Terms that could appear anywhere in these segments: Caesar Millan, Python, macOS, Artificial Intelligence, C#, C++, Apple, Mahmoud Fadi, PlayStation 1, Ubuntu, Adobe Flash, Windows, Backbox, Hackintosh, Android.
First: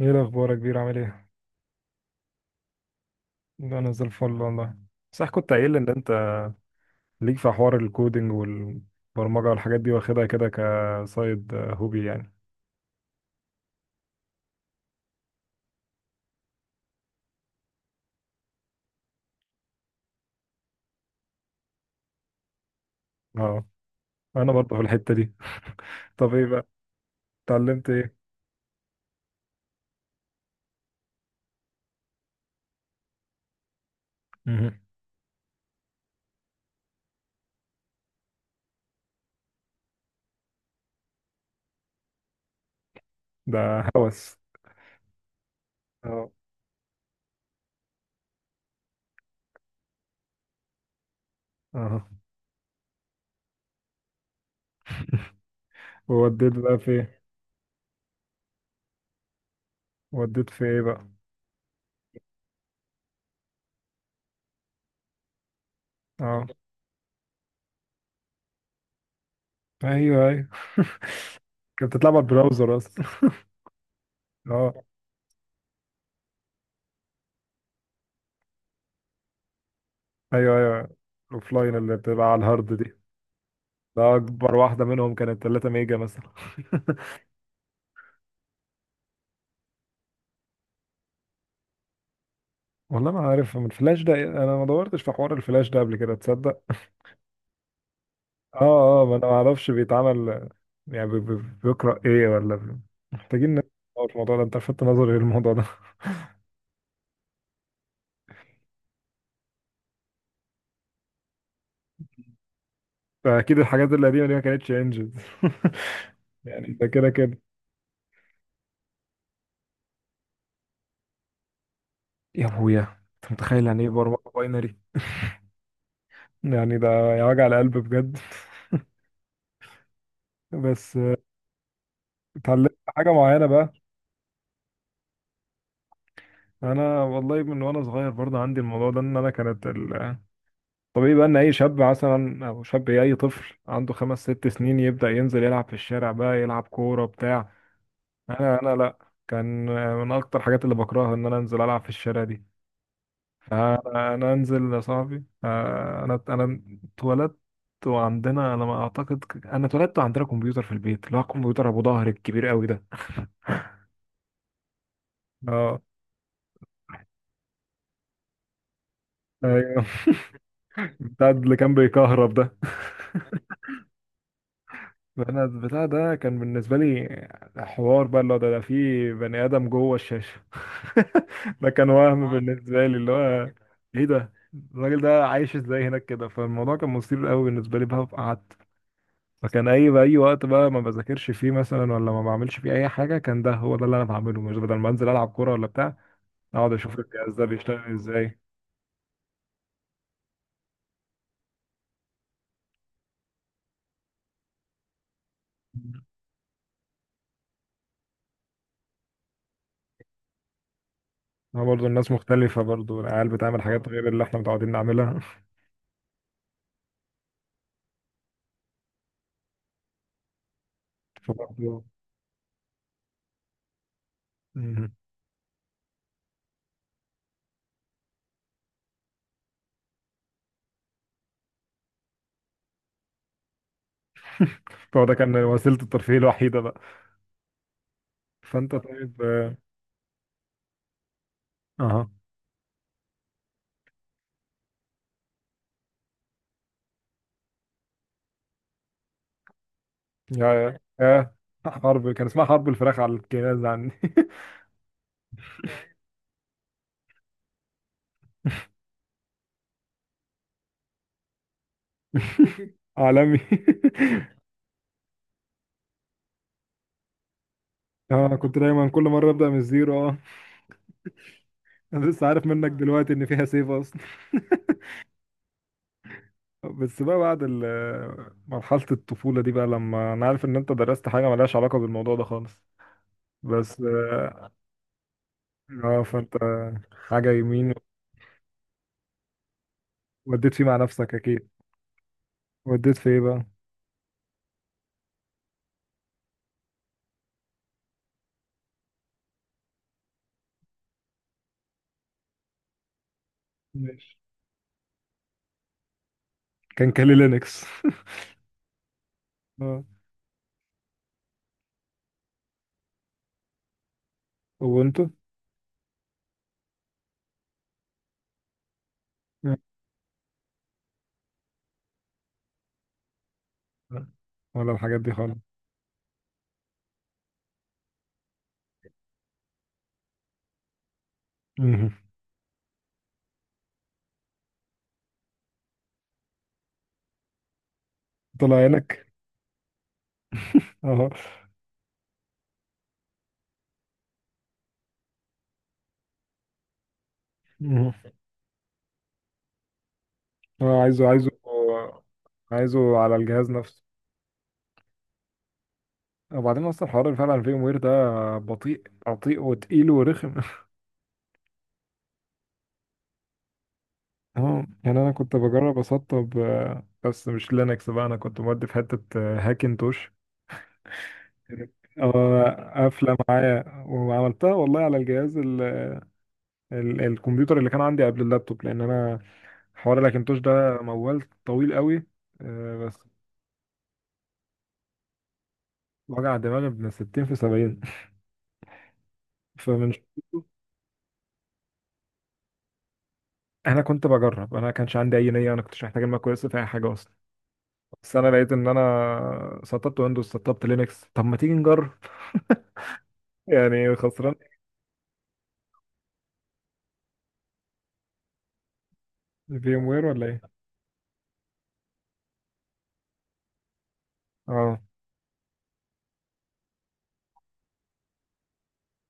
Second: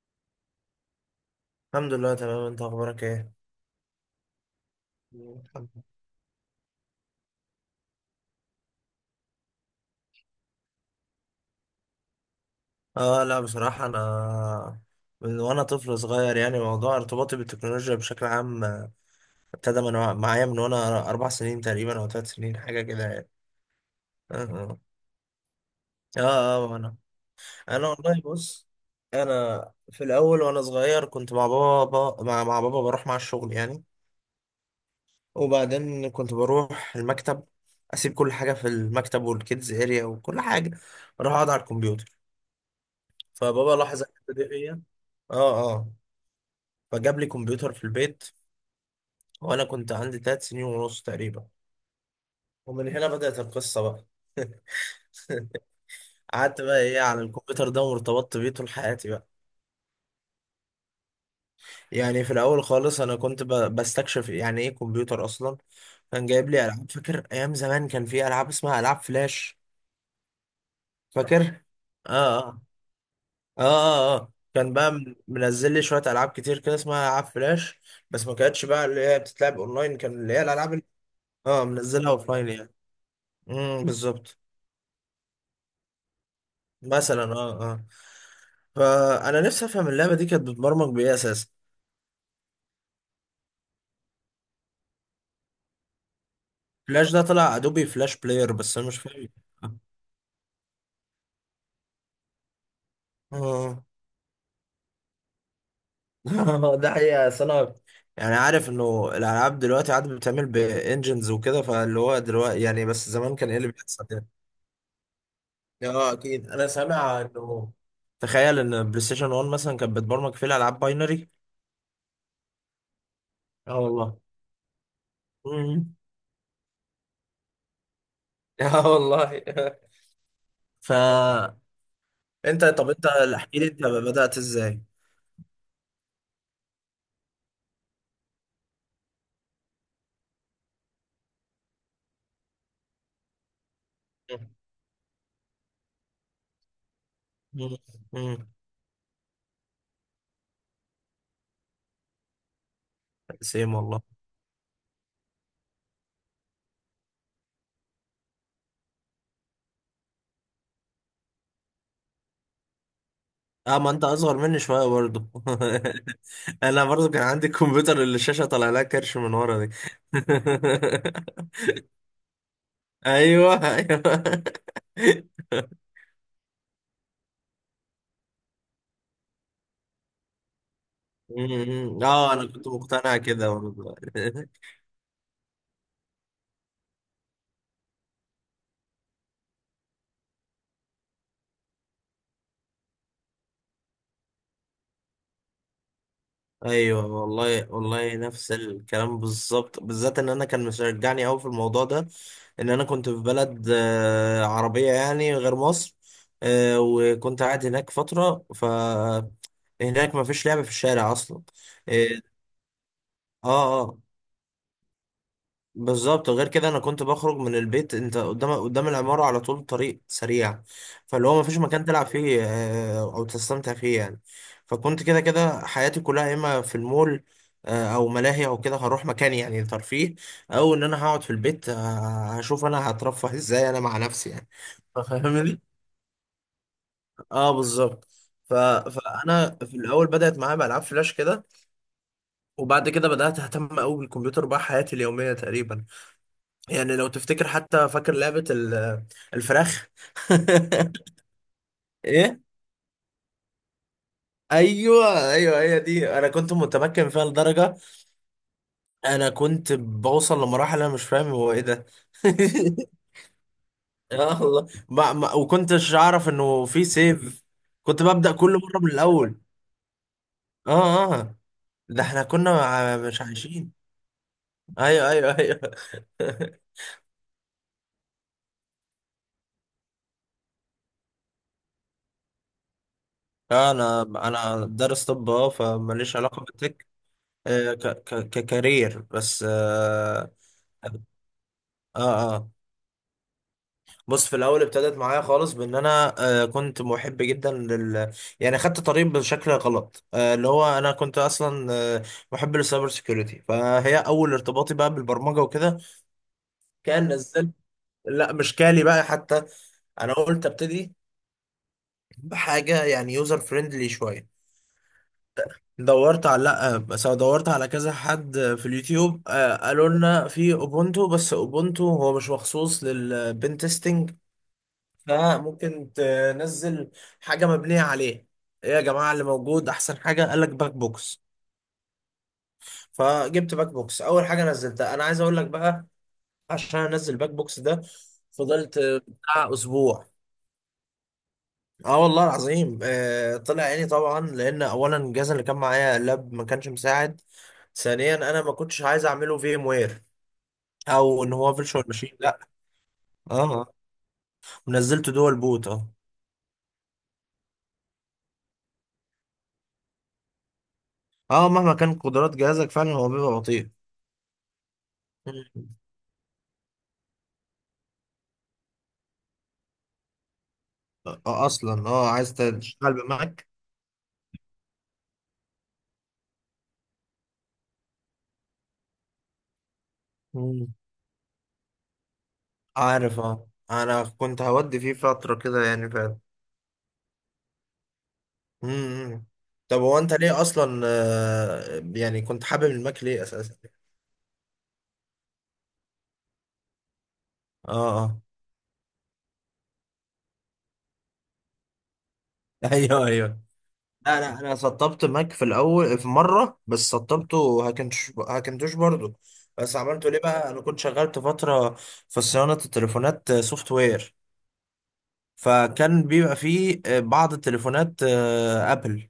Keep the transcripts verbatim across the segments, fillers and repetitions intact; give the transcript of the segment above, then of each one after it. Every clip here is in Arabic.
ايه الاخبار يا كبير، عامل ايه؟ الحمد لله، تمام. انت اخبارك ايه؟ انا زي الفل والله. صح، كنت الحمد قايل لي لله. ان انت ليك في حوار الكودينج والبرمجه والحاجات دي، واخدها كده كسايد هوبي يعني. اه لا بصراحة انا من وانا طفل صغير يعني موضوع ارتباطي بالتكنولوجيا بشكل عام، آه، ابتدى من وع- معايا من وانا اربع سنين تقريبا او ثلاث سنين حاجة كده يعني. اه. اه انا برضه اه. في الحته دي. اه طب ايه اه، بقى، وانا انا اتعلمت ايه؟ والله بص. انا في الاول وانا صغير كنت مع بابا مع, مع بابا، بروح مع الشغل يعني. مهم. وبعدين كنت بروح المكتب، اسيب كل حاجة في المكتب والكيدز اريا وكل حاجة، اروح اقعد على الكمبيوتر. فبابا ده لاحظ الحته هوس. دي فيا. اه اه. اه فجاب لي كمبيوتر في البيت وانا كنت عندي تلات سنين ونص تقريبا، اه. ومن هنا بدأت القصة بقى. ووديت قعدت بقى بقى في ايه ايه؟ على الكمبيوتر ده وارتبطت بيه طول حياتي بقى. وديت في ايه بقى؟ يعني في الاول خالص انا كنت ب- بستكشف يعني ايه كمبيوتر اصلا. كان اه، جايب لي العاب. فاكر ايام زمان كان في العاب اسمها العاب فلاش، ايوه ايوه. فاكر؟ كانت بتلعب على اه اه. البراوزر اصلا. اه اه, آه. اه، كان بقى من- منزل لي شويه العاب كتير كده اسمها العاب فلاش، بس ما كانتش بقى اللي هي بتتلعب اونلاين، كان اللي هي ايوه الالعاب. ايوه. اه، الاوفلاين اللي منزلها بتبقى على اوفلاين الهارد يعني. دي. امم ده بالظبط. اكبر واحده منهم كانت 3 ميجا مثلا. مثلا، اه اه. فانا نفسي افهم اللعبه دي كانت بتبرمج بايه اساسا. والله ما عارف، من الفلاش ده انا ما دورتش في حوار الفلاش ده قبل كده، تصدق. فلاش ده طلع ادوبي فلاش بلاير، بس انا مش اه اه، ما انا فاهم. ما اعرفش بيتعمل. يعني بي- بي- بيقرا ايه ولا بي- محتاجين اه ندور في الموضوع ده، انت لفتت نظري للموضوع ده. ده حقيقه. أصل انا يعني عارف انه الالعاب دلوقتي عاد بتعمل بانجنز وكده، فاللي هو دلوقتي يعني، بس زمان كان ايه فاكيد اللي الحاجات بيحصل القديمه ده؟ دي ما كانتش انجز. اه اكيد، انا يعني ده كده سامع كده. انه تخيل ان بلاي ستيشن واحد مثلا كانت بتبرمج فيه الالعاب باينري. يا ابويا، انت متخيل اه يعني ايه والله. برمجه باينري؟ امم. يعني ده، يا وجع القلب بجد. اه والله. ف بس. انت، اتعلمت طب انت حاجه معينه احكي لي بقى؟ انت بدأت ازاي؟ انا والله من وانا صغير برضه عندي الموضوع ده، ان انا كانت ال- طبيعي بقى ان اي شاب مثلا او شاب إيه، اي طفل عنده خمس ست سنين يبدأ ينزل يلعب في الشارع بقى، يلعب كورة بتاع. مم. مم. انا انا لا. كان من اكتر الحاجات اللي بكرهها ان انا انزل العب في الشارع دي. سيم والله. فانا أنا انزل يا صاحبي، آه، انا انا اتولدت. وعندنا، انا ما اعتقد انا اتولدت وعندنا كمبيوتر في البيت، اللي هو الكمبيوتر ابو ظهر الكبير قوي ده. اه، ما انت اصغر مني شويه برضه. اه، انا برضه كان عندي الكمبيوتر اللي الشاشه طالع لها كرش من ورا دي. ايوه. بتاع اللي كان بيكهرب ده. ايوه ايوه. انا البتاع ده كان بالنسبه لي حوار بقى، اللي هو ده ده في بني ادم جوه الشاشه. ده كان مم. وهم اه انا كنت بالنسبه لي، اللي مقتنع كده هو برضه. ايه ده، الراجل ده عايش ازاي هناك كده. فالموضوع كان مثير قوي بالنسبه لي بقى، فقعدت. فكان اي بقى اي وقت بقى ما بذاكرش فيه مثلا، ولا ما بعملش فيه اي حاجه، كان ده هو ده اللي انا بعمله. مش بدل ما انزل العب كوره ولا بتاع، اقعد اشوف ايوه الجهاز ده والله، بيشتغل والله ازاي. نفس الكلام بالظبط، بالذات ان انا كان مشجعني قوي في الموضوع ده ان انا كنت في بلد آه، عربيه يعني غير مصر. آه، وكنت قاعد هناك فتره. ف هناك ما فيش لعب في الشارع اصلا. هو برضه الناس اه مختلفه، برضه العيال اه بتعمل حاجات آه. غير اللي احنا متعودين نعملها. بالظبط. غير كده انا كنت بخرج من البيت، انت قدام قدام العمارة على طول طريق سريع، فاللي هو مفيش فبرضه مكان تلعب فيه آه، او تستمتع فيه يعني. فكنت كده كده حياتي كلها يا اما في المول آه، او ملاهي او كده، هروح مكان يعني ترفيه، او ان انا هقعد في البيت آه، هشوف انا هترفه ازاي انا مع نفسي يعني. فهو ده كان فاهمني. وسيلة الترفيه الوحيدة بقى. اه بالظبط. ف... فأنت طيب فانا آه، في الاول بدأت معايا بألعاب فلاش كده، أها. وبعد كده بدأت اهتم قوي بالكمبيوتر، بقى حياتي اليومية تقريبا. يعني لو تفتكر حتى، فاكر لعبة ال- الفراخ؟ يا يا حرب، كان ايه؟ اسمها حرب الفراخ على الجهاز عندي. ايوه ايوه، هي دي. انا كنت متمكن فيها لدرجة انا كنت بوصل لمراحل انا مش فاهم هو ايه ده. عالمي. اه والله. ما ما وكنتش اعرف انه في سيف، كنت ببدأ أنا كل كنت مرة دايما من كل مرة الاول. أبدأ من الزيرو، أه. اه اه. ده أنا احنا لسه عارف كنا منك مع- دلوقتي مش إن فيها سيف عايشين. أصلا. ايوه ايوه ايوه. بس بقى بعد ال- مرحلة الطفولة دي، بقى لما أنا عارف إن أنت درست حاجة ملهاش علاقة بالموضوع ده خالص، آه، بس انا آه انا دارس طب، اه، آه، فماليش فأنت علاقة بالتك، حاجة آه، يمين، ك ك ككارير بس. آه وديت فيه مع نفسك أكيد. اه اه. وديت في إيه بقى؟ بص، في الاول ابتدت معايا خالص بان انا آه كنت محب جدا لل يعني خدت طريق بشكل غلط، آه اللي هو انا كنت اصلا آه محب للسايبر سيكيورتي، فهي ماشي. اول ارتباطي بقى بالبرمجه وكده. كان كان كان نزلت، لينكس. لا مش كالي بقى حتى. اه. انا قلت ابتدي بحاجه يعني يوزر فريندلي شويه. وانتوا دورت على لا، بس أنا دورت على كذا حد في اليوتيوب آه، قالوا لنا في اوبونتو، بس اوبونتو هو مش مخصوص للبن تيستنج، ولا الحاجات دي خالص. فممكن تنزل حاجه مبنيه عليه. ايه يا جماعه اللي موجود احسن حاجه؟ قال لك باك بوكس. مهم. فجبت باك بوكس اول حاجه نزلتها. انا عايز اقول لك بقى، عشان انزل باك بوكس ده طلع فضلت عينك. بتاع اسبوع. اه. اه والله العظيم، آه طلع عيني طبعا لان اولا الجهاز اللي كان معايا لاب ما كانش مساعد، مهم. ثانيا انا ما كنتش عايز اعمله في ام وير هو عايزه او عايزه، ان هو فيرتشوال ماشين، لا. عايزه على الجهاز اه، نفسه. ونزلت دول بوت. اه وبعدين اصلا الحوار اللي فعلا فيه وير ده بطيء بطيء وتقيل ورخم. اه، مهما كان قدرات جهازك فعلا هو بيبقى بطيء. اه، يعني انا كنت مم. بجرب اسطب، آه، بس مش لينكس بقى، انا كنت مودي في حته آه، هاكنتوش. آه اصلا اه عايز اه، تشتغل قافله بماك. معايا وعملتها والله على الجهاز ال ال الكمبيوتر اللي كان عندي قبل اللابتوب، لان انا حوار الاكنتوش مم. ده موال طويل قوي، آه، بس عارف، اه انا كنت هودي فيه فترة كده يعني فعلا. وجع دماغي من ستين في سبعين. مم. طب فمن هو انت ليه شدته اصلا، آه يعني كنت حابب الماك ليه اساسا؟ انا كنت بجرب، انا ما كانش عندي اي نيه، انا كنتش محتاج الماك كويس في اي حاجه اصلا. اه بس اه. انا لقيت ان انا سطبت ويندوز، سطبت لينكس، طب ما تيجي نجرب. ايوه ايوه. يعني لا خسران. لا، انا سطبت ماك في الاول في مره، بس سطبته هاكنتوش، هاكنتوش برضو. في بس ام وير عملته ليه ولا ايه؟ بقى؟ انا كنت شغلت فتره في صيانه التليفونات سوفت وير، اه، فكان بيبقى فيه آه، بعض التليفونات آه، ابل،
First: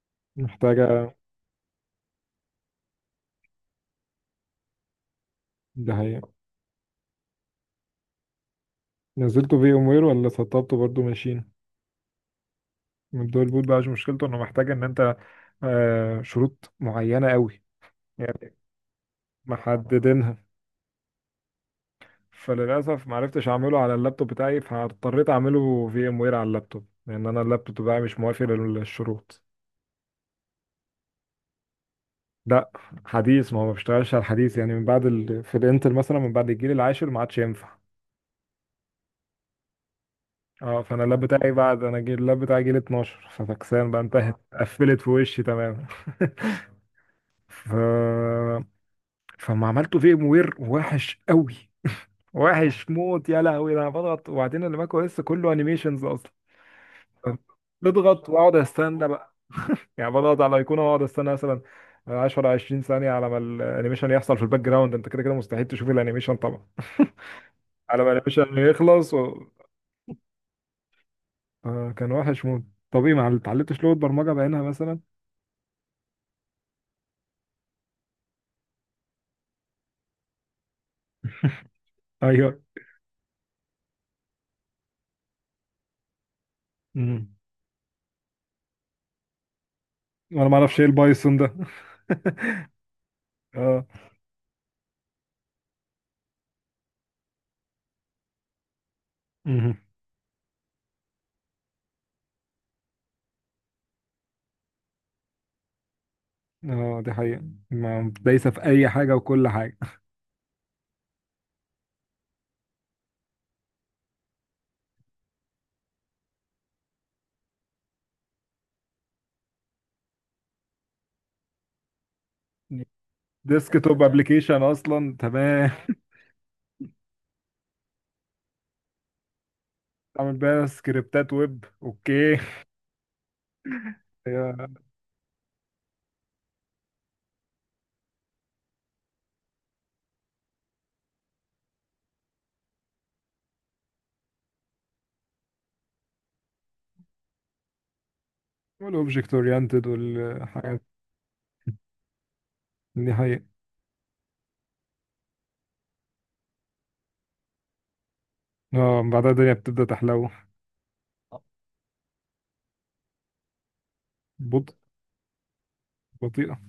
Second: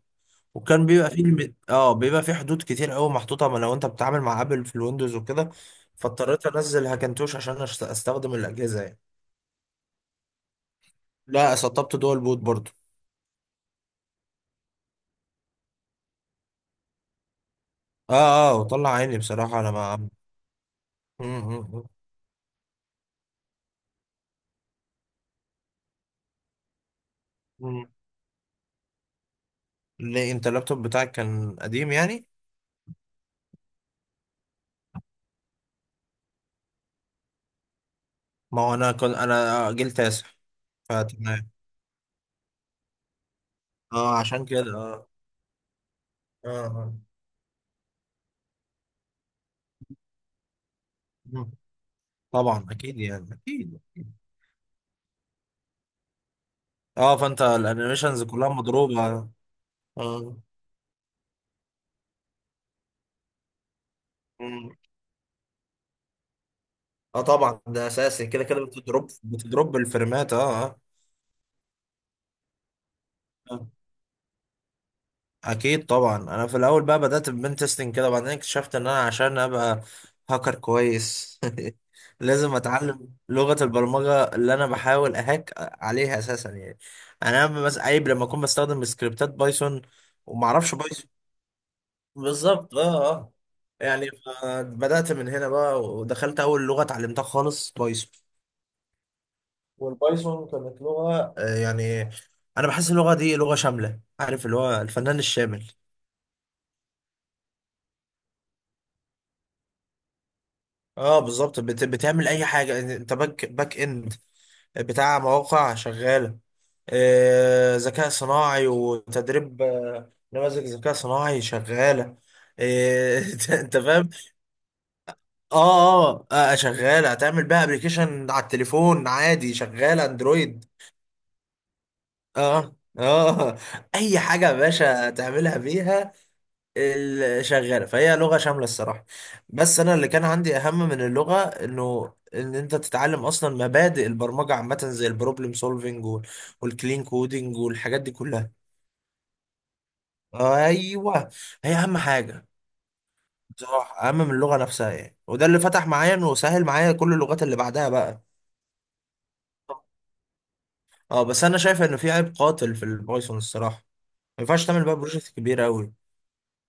وكان بيبقى محتاجه. فيه الم- اه بيبقى فيه حدود كتير قوي محطوطه، ما لو انت بتتعامل مع ابل في الويندوز وكده. ده هي. فاضطريت انزل هاكنتوش عشان أشت- استخدم الاجهزه يعني. نزلته في ام وير ولا سطبته برضو ماشين؟ لا، سطبت دول بوت برضو. من دول بوت بقى، مش مشكلته انه محتاج ان انت، آه، شروط معينه قوي اه اه، يعني وطلع عيني بصراحه انا. محددينها. ما فللاسف ما عرفتش اعمله على اللابتوب بتاعي، فاضطريت اعمله في ام وير على اللابتوب، لان انا اللابتوب بتاعي مش موافق للشروط. ليه انت اللابتوب بتاعك كان قديم يعني؟ لا، حديث. ما هو ما بيشتغلش على الحديث، يعني من بعد ال... في الانتل مثلا من بعد الجيل العاشر ما عادش ينفع. ما هو انا كنت انا جيل تاسع. اه، فانا اللاب فتمام، بتاعي بعد انا جيل اللاب بتاعي جيل اتناشر، ففكسان بقى اه انتهت. عشان كده، قفلت اه في وشي تماما. اه آه. ف... فما عملته في ام وير وحش مم. قوي. طبعا، وحش اكيد موت يعني، يا لهوي، اكيد ده انا أكيد. بضغط وبعدين الماك او اس كله انيميشنز اصلا. اه، فانت الانيميشنز بضغط كلها واقعد مضروبه، استنى، اه. يعني بضغط على الايقونه واقعد استنى مثلا عشرة عشرين ثانيه على ما الانيميشن يحصل في الباك مم. جراوند. انت كده كده مستحيل تشوف الانيميشن طبعا. اه طبعا، ده على ما اساسي كده الانيميشن كده، بتضرب يخلص و... بتضرب الفريمات اه. آه كان وحش موت. طب ايه، ما اه اتعلمتش لغه برمجه بعينها مثلا؟ اكيد طبعا. انا في الاول بقى بدات ببن تيستنج كده، وبعدين اكتشفت ان انا عشان ابقى هاكر كويس لازم ايوه. اتعلم لغه البرمجه اللي انا بحاول اهاك عليها اساسا يعني. امم يعني انا، بس عيب لما اكون بستخدم سكريبتات بايثون وما وانا ما اعرفش اعرفش ايه بايثون. البايثون ده. بالظبط اه اه. اه، يعني ف- بدات من هنا بقى، ودخلت اول لغه اتعلمتها خالص بايثون. امم والبايثون كانت لغه آه، يعني انا بحس اللغه دي لغه شامله، عارف اللي هو الفنان الشامل. اه، دي حقيقه، ما دايسه في اي حاجه وكل حاجه. اه بالظبط، بت... بتعمل اي حاجه انت، باك باك اند بتاع مواقع شغاله، آه، ذكاء صناعي وتدريب، آه، نماذج ذكاء صناعي شغاله، آه، انت، أنت ديسك توب فاهم. ابلكيشن اصلا، تمام. اه اه، آه، شغاله هتعمل بيها ابلكيشن على التليفون عادي، شغاله تعمل اندرويد. بيها سكريبتات ويب، اوكي. اه اه. اي حاجه يا باشا تعملها بيها. ال- شغاله، فهي لغه شامله الصراحه. بس انا اللي كان عندي اهم من اللغه انه ان انت تتعلم اصلا مبادئ البرمجه عامه، زي البروبلم سولفنج والكلين كودنج والحاجات دي كلها. والاوبجكت اورينتد والحاجات، ايوه، هي اهم حاجه دي حقيقه. بصراحه، اهم من اللغه نفسها يعني، وده اللي فتح معايا انه سهل معايا كل اللغات اللي بعدها بقى. اه، من بعدها الدنيا بتبدأ تحلو. اه، بس انا شايف انه في عيب قاتل في البايثون الصراحه، ما ينفعش بطء، تعمل بقى بروجكت كبير قوي. بطيئة.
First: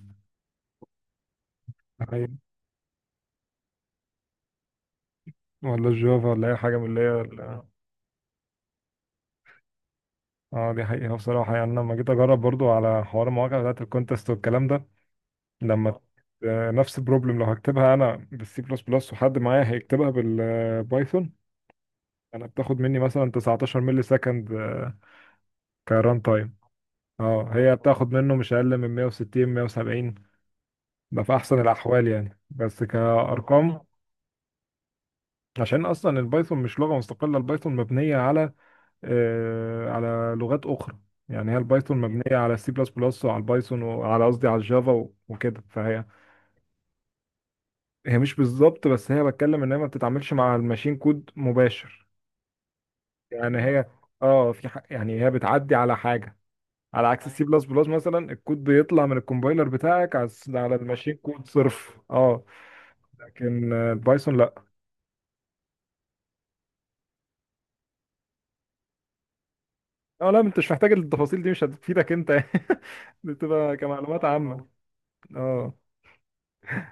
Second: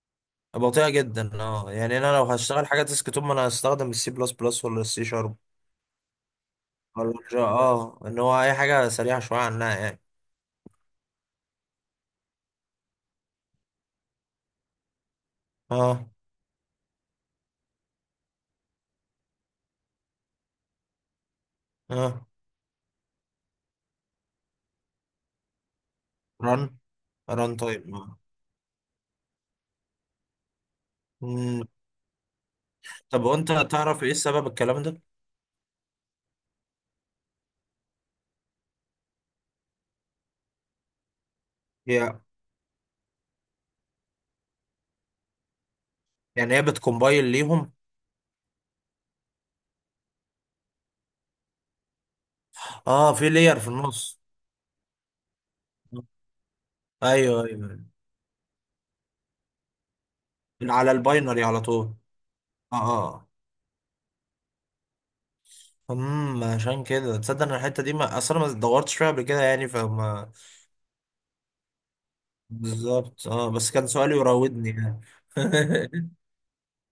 بطيئه جدا اه، يعني ده انا لو حقيقة. هشتغل حاجه ديسك توب ما انا هستخدم السي بلس بلس ولا السي شارب ولا الجافا، ولا أي حاجة من اللي هي الورجا، ال- اه، ان هو اي حاجه سريعه شويه عنها يعني. اه، دي حقيقة بصراحة. يعني أنا لما جيت أجرب برضو على حوار المواقع بتاعت الكونتست والكلام ده، لما اه آه، نفس البروبلم، لو هكتبها أنا بالسي بلس بلس وحد معايا هيكتبها بالبايثون، اه. أنا بتاخد مني مثلا تسعتاشر ملي سكند، آه، كران تايم. رن اه، ران هي تايم اه. بتاخد منه مش أقل من مئة وستين مئة وسبعين. ده في أحسن مم. الأحوال يعني، بس طب وانت كأرقام. تعرف ايه السبب الكلام ده؟ عشان أصلا البايثون مش لغة مستقلة، البايثون مبنية على، آه، على لغات اخرى. يعني هي البايثون مم. هي مبنيه على السي بلس بلس وعلى البايثون وعلى قصدي على الجافا و- وكده. فهي يعني هي بتكومبايل ليهم. هي مش بالظبط، بس هي بتكلم ان هي ما بتتعاملش مع الماشين كود مباشر. اه، في يعني لير في هي النص. اه في ح... يعني هي بتعدي على حاجه، على عكس ايوه السي، أيوة، بلس ايوه، بلس مثلا. الكود بيطلع من الكومبايلر بتاعك على الس- على على الماشين الباينري كود على طول. صرف، اه. اه اه. لكن آه، البايثون لا. امم عشان كده تصدق ان الحته دي ما اصلا ما دورتش فيها قبل كده يعني، اه، فما لا انت مش محتاج التفاصيل دي، مش هتفيدك انت. بالظبط. اه، بس بتبقى كان سؤالي كمعلومات عامه. يراودني اه. يعني.